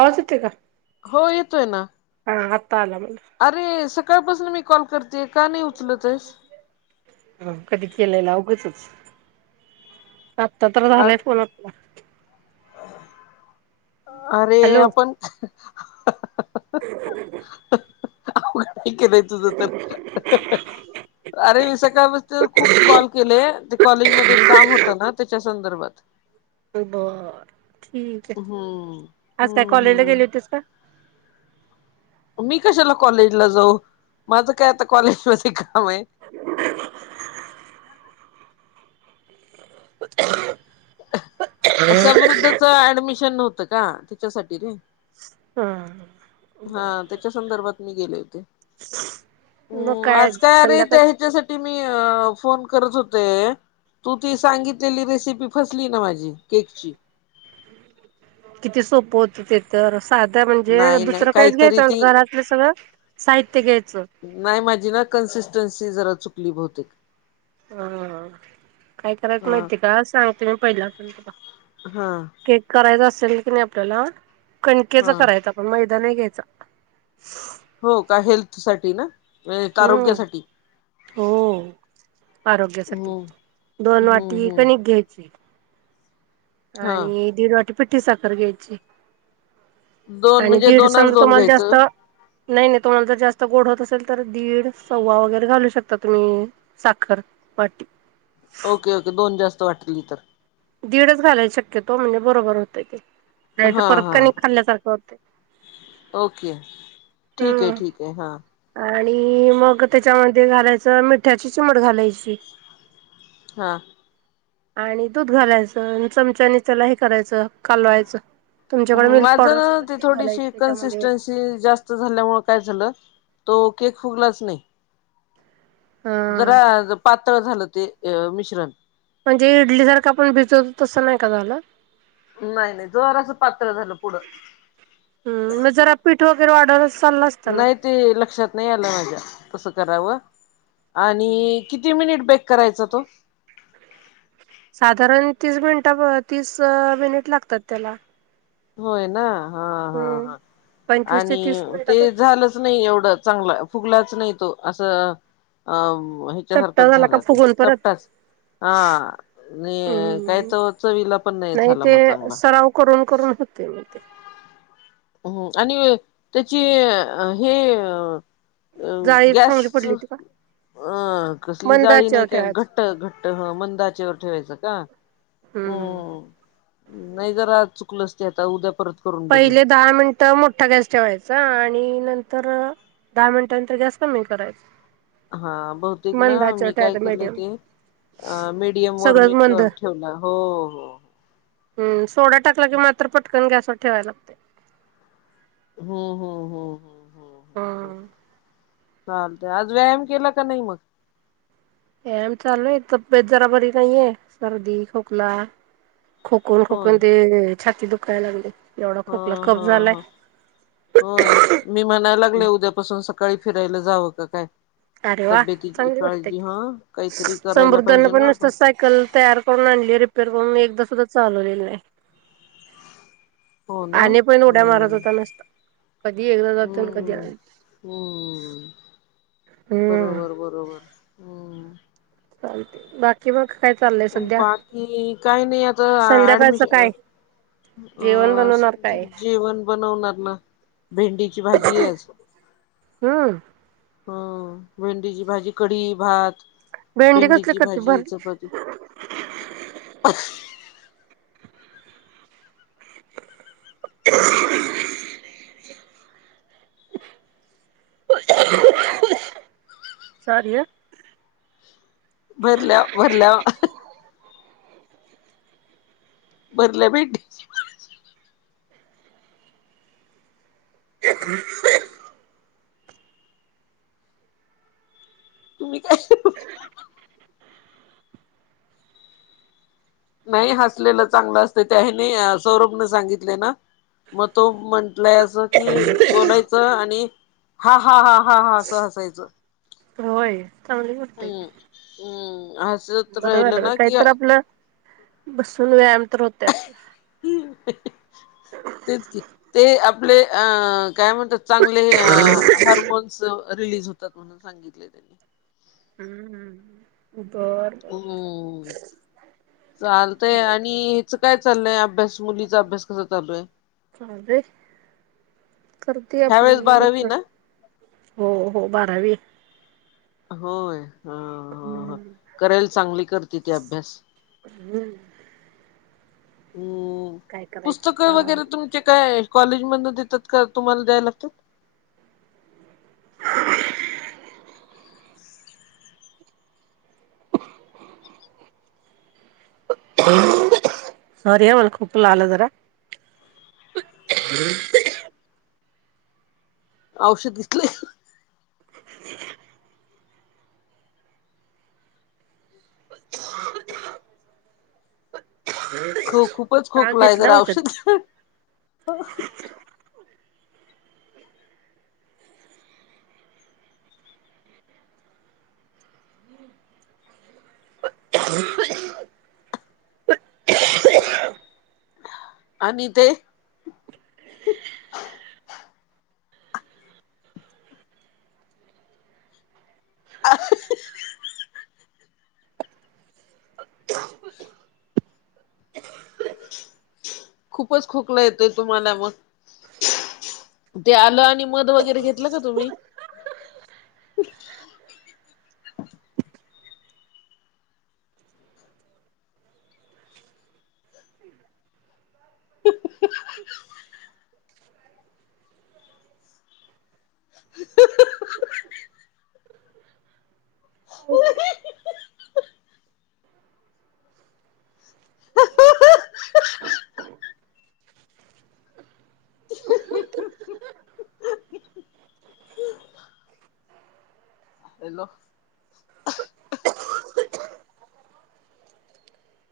आवाज येतोय का? हो येतोय ना ह आता आला मला. कवापासून मी कॉल कर ह कधी केलेला उगाचच! आत्ता तर अ झालंय फोन आपला. अरे हॅलो आपण काय केलंय तुझं तर? अरे सकाळ पासन खूप कॉल केले ते कॉलेजमध्ये काम होतं ना त्याच्यासा संदर्भात. बर ठीक आहे, हम्म आज काय हम्म कॉलेजला गेली हम्म होतीस का? मी कशाला कॉलेजला जाऊ माझं काय आता कॉलेज मध्ये आवे. [unintelligible] समृद्धच ऍडमिशन नव्हतं का त्याच्यासाठी रे. हा. हा बर त्याच्या संदर्भात मी गेले होते. मग हम् आज काय अरे त्या संध्याकाळच ह्याच्यासाठी मी अ फोन करत होते. तू ती सांगितलेली रेसिपी फसली ना माझी केकची. किती सोपं होत ते तर. साध्या म्हणजे नाही नाही दुसरं काहीच काहीतरी घ्यायचं ती घरातलं सगळं साहित्य घ्यायचं. नाही माझी ना कन्सिस्टन्सी जरा चुकली बहुतेक. हा काय करायच हा माहिते का सांगते मी पहिला पासन. हा केक करायचा असेल कनाया आपल्याला कणकेचा हा करायचं आपण मैदा नाही घ्यायच. चा. हो का हेल्थ साठी ना हम्म आरोग्यासाठी. हो आरोग्यासाठी हम्म दोन हम्म वाटी कणिक हम्म घ्यायची. हा आणि दीड वाटी पिठ्ठठी साखर घ्यायची. दोन आणि म्हणजे दीड दोनच समजा दोन तुम्हाला जास्त घ्यायचं नाही नाही तुम्हाला जर जास्त गोड होत असेल तर दीड सव्वा वगैरे घालू शकता तुम्ही साखर. वाटी. ओके ओके दोन जास्त वाटली इ तर. दीडच घालायला शक्यतो म्हणजे बरोबर होतय ते. नाही तर हा परत हा काणी खाल्ल्यासारखं होतय. ओके ठीक आहे, हम्म ठीक आहे हा. आणि मग त्याच्यामध्ये घालायचं मिठ्याची चिमट घालायची. हा. आणि दूध घालायचं चमच्यानी त्याला हे करायचं कालवायचं. तुमच्याकडे मिल्क माझ पावडर असेल तर ती घालायची थोडीशी त्याच्यामध्ये कन्सिस्टन्सी जास्त झाल्यामुळे काय झालं. तो केक फुगलाच नाही. हा जरा पातळ झालं ते अ मिश्रण. म्हणजे इडली सारखा आपण भिजवतो तसं नाही का झाला. नाही नाही जरासं पातळ झालं पुढं. हम्म मग जरा [unintelligible] ना नाही ते लक्षात नाही आलं माझ्या तसं करावं. आणि किती मिनिट बेक करायचा तो. साधारण तीस मिनिट तीस मिनिट लागतात त्याला. होय ना हा हा हम्म हा. पंचवीस ते आणि तीस मिनिटात ते होते झालंच नाही एवढं चांगला फुगलाच नाही तो असं अं चपटा ह्याच्यासारखंच का झाला ते फुगून परत चपटाच. हा आणि काही हम्म च चवीला पण नाही झाला ते मग चांगला. सराव करून करून ते बोलते हम् आणि त्याचे हे अ अ जाळी गॅस चांगली पडली होती का अं कसली मंद जाळी नाही आचेवर काय ठेवायच घट्ट घट्ट मंदाचेवर ठेवायचं का. हम्म हम्म. नाही जरा चुकलंच ते आता उद्या परत करून बघीन. तर मोठा गॅस ठेवायचा आणि नंतर दहा मिनटानंतर गॅस कमी करायचा. हा बहुतेक ना मंद आचेवर मी काय ठेवायचा केले मीडियम ते. अ मीडियम वर सगळंच मी मंद ठेवलं हो हो. हम्म सोडा टाकला कि मात्र पटकन गॅसवर ठेवायला लागते. हो हो हो हो. हम्म. चालत आज व्यायाम केला का नाही मग. व्यायाम चालूये तब्येत जरा बरी नाहीये सर्दी, खोकला. खोकून होय खोकून ते छाती दुखायला लागली एवढा ह खोकला कप ह झालाय. ह होय मी म्हणायला लागले उद्यापासून सकाळी फिरायला जावं का? काय अरे वा तब्येतीची चांगली गोष्टय काळजी की हा काहीतरी करायला समृद्धना पाहिजे पण ना नुसत आपण सायकल तयार करून आणली रिपेअर करून एकदा सुद्धा चालवलेलं नाही. हो ना आणि पण उड्या मारत हम्म होता नुसता. कधी एकदा जातोय कधी आ हम्म हम्म बरोबर बरोबर हम्म. चालते बाकी मग. काय चाललंय सध्या बाकी काही नाही आता संध्याकाळचं ऍडमिशन काय जेवण अ बनवणार काय संजय जेवण बनवणार ना. भेंडीची भाजीये आज. हम्म. ह भेंडीची भाजी कढी, भात. भेंडी कसली भेंडीची करते भाजी, भरली चपाती. [inaudible] सॉरी ह. भरल्या भरल्या भरल्या भेंडीची भाजी. [inaudible] तुम्ही काय नाही हसलेलं चांगलं असतय, त्या हेणी सौरभ ने सांगितलय ना. मग तो म्हण लाय असं कि बोलायचं आणि हा हा हा हा हा असं हसायचं. होय? हम्म हम्म. हसत बर झाल राहिलं बाई ना कि काहीतर आपलं बसून व्यायाम. तर होते आपला तेच की ते आप ले अ काय म्हणतात चांगले हार्मोन्स रिलीज होतात म्हणून सांगितले त्यांनी. हम्म हम्म तू कर चालतंय आणि हीच काय चालय अभ्यास मुलीचा अभ्यास कसा चालूये? चालय करते आपली ह्यावेेळेस बारावी इथ ना हो हो बारावी. होय. ह ह हम्म केरेल चांगली करते ती अभ्यास. हम्म काय करायचं पुस्तकं आता वगैरे तुमची काय कॉलेज मधन देतात का? तुम्हाला द्याय लागतात? [inaudible] सॉरी हा मला खोकला आला जरा. [inaudible] औषध घेतले. हो खूपच हा खोकला आहे घेतलं जरा औषध [inaudible] आणि ते [unintelligible] [inaudible] खूपच खोकला येतोय तुम्हाला मग ते आलं आणि मध वगैरे घेतलं का तुम्ही? [inaudible] [inaudible] हॅलो.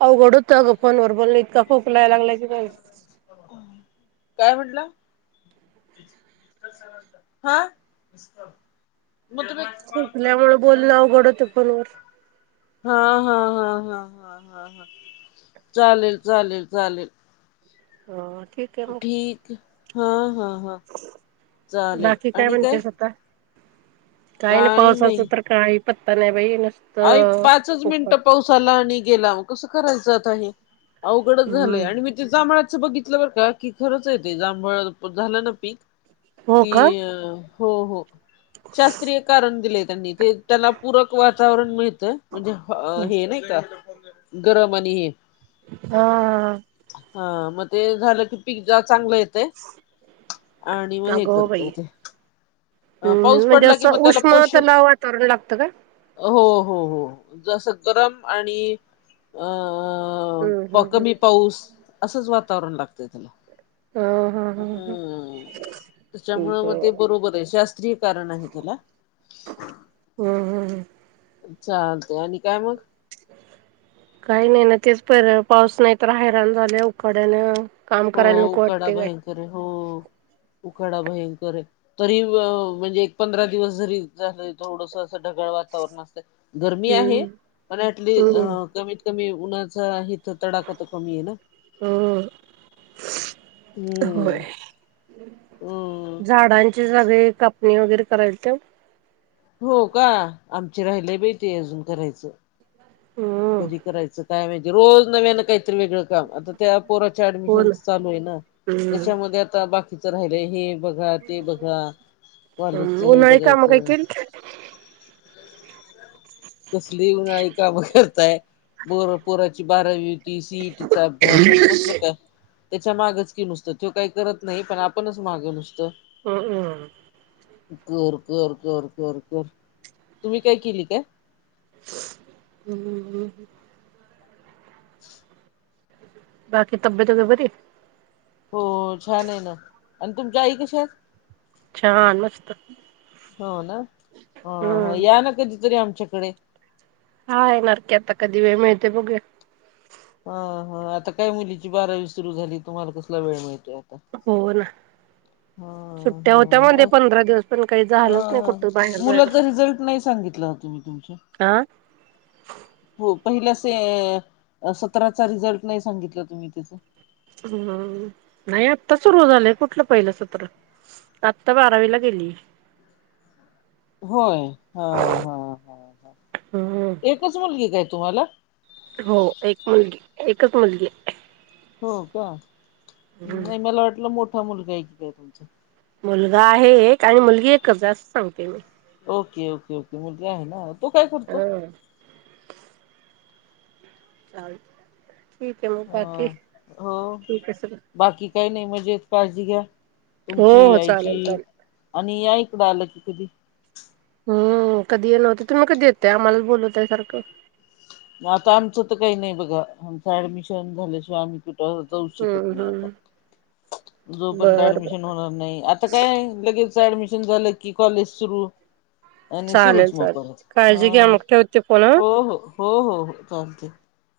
अवघड होतय अगं फोन वर बोलण इतकं. काय म्हंटला? ह? मग तुम्ही खोकल्या मुळ बोलणं अवघड होतय फोन वर. हा हा हा हा हा हा चालेल चालेल चालेल. हा ठीक हा हा हा चालेल. बाकी आणि काय? म्हणतेस आता काही नाही, पावसाचं तर काही पत्ता नाही बाई आई नुसतं पाचच उकड मिनिटं पाऊस आला आणि गेला मग कसं करायच आता हे? अवघडच झालंय. हम्म आणि मी ती जांभळाच बघितलं बर का की खरंच आहे ते. जांभळ झालं ना पीक हो कि का हो हो शास्त्रीय कारण दिलेय, त्यांनी ते त्याला पूरक वातावरण मिळत म्हणजे हे नाही का गरम आणि हे हा हा हा. हा मग ते झालं की पीक ज चांगलं येतय, आणि मग हे अगो करतय बाई ते. अ पाऊस हम्म म्हणजे पडला कि, असं मग त्याला उष्ण पोश त्याला वातावरण लागतं का हो हो हो जसं गरम आणि अ अ हम्म प हम्म हम्म कमी पाऊस असंच वातावरण लागतय त्याला. ह ह ह. त्याच्यामुंळा मग ते बरोबर आहे, शास्त्रीय कारण आहे त्याला. हम हम ह. चालतयं. काही नाही न तेच पर पाऊस नाही तर, हैराण झालयं उकाड्यानं. काम हो करायला नको उकाडा वाटते काय भयंकर आहे हो. उकाडा भयंकर आहे तरी, म्हणजे एक पंधरा दिवस जरी झालं थोडस ढगळ वातावरण अस गरमी हम्म आहे, पण हम्म कमीत कमी उन्हाचा इथ तडाख तर कमी ये ना? ह [inaudible] होय. हम्म हम्म झाडांची सगळी कापणी वगैरे [unintelligible] हो का? आमचे राहिलंय बाई ते करायचं. हम्म कधी करायचं, काय म्हणजे रोज नव्यानं काही वेगळं काम अत्त त्या पोराची हो ऍडमिशन ना चालू आहे ना. त्याच्या हम्म मध्ये आता बाकीचं तर राहिलेहे बघा, ते बघा कॉलेजचं हे उन्हाळी काम काय बघायचं केली कसली उन्हाळी कामं करताय? बोर पोराची बारावी ती सीईटीचं अभ्यासनं कसलं काय? त्याच्या मागच की नुसतं त्यो काही करत नाही खरं, आपणच मागं नुसतं. हम् हम कर कर कर कर कर तुम्ही काय केली काय? हम्म! [inaudible] बाकी तब्येत वैगेरे बरी आहे. हो छान आहे ना आणि तुमच्या आई कश्या आहेत? छान! मस्त. हो ना? अ हम्म या ना कधीतरी आमच्याकडे. हा येणारकी आता कधी वेळ मिळते बघूया? हा हा आता काय मुलीची बारावी सुरु झाली तुम्हाला कसला वेळ मीळत हो ना. हा. सुट्ट्या होत्या मध्ये पंधरा दिवस पण काही झालंच नाही ह कुठं बाहेर जायला. मुलाचा रिझल्ट नाही सांगितला हो तुम्ही तुमच्या आं. पहिल्या सि सतराचा रिझल्ट नाही सांगितला तुम्ही तिथं. हम् नाही आत्ता सुरू झालंय. कुठलं पहिलं सत्र? आता बारावीला गेली. होय. हा हा ह हं हं हम्म एकच मुलगी काय तुम्हाला? हो. एक मुलगी एकच मुलगी. हो का. नाही मला वाटलं मोठा मुलगा आहे की काय तुमचा. मुलगा आहे एक आणि मुलगी एकच असं सांगते मी. ओके ओके ओके मुलगा आहे ना. तो काय करतो? हा चालतयं ठीकाय मग बाकी. अ हो ठीक हाय सगळ. बाकी काही नाही मजेत. काळजी घ्या. हो तुमची हो. चालेल आईची चालेल. आणि या इकडं आलं की कधी. हम्म कधी येणं होत. तुम्ही कधी येताय. आम्हालाच बोलवताय सारखं. मग आता आमचं तर काही नाही बघा. आमच ऍडमिशन झाल्याशिवाय आम्हीतर जाऊ शकत हम्म नाही आता. हम्म जोपर्यंत बर बर ऍडमिशन होणार नाही. आता काय लगेच ऍडमि शन झालं की कॉलेज सुरू. आणि सुरूच चालेल मग चालेल परत ह काळजी घ्या मग ठेवते फोन हा हो हो. हो हो हो चालतयं.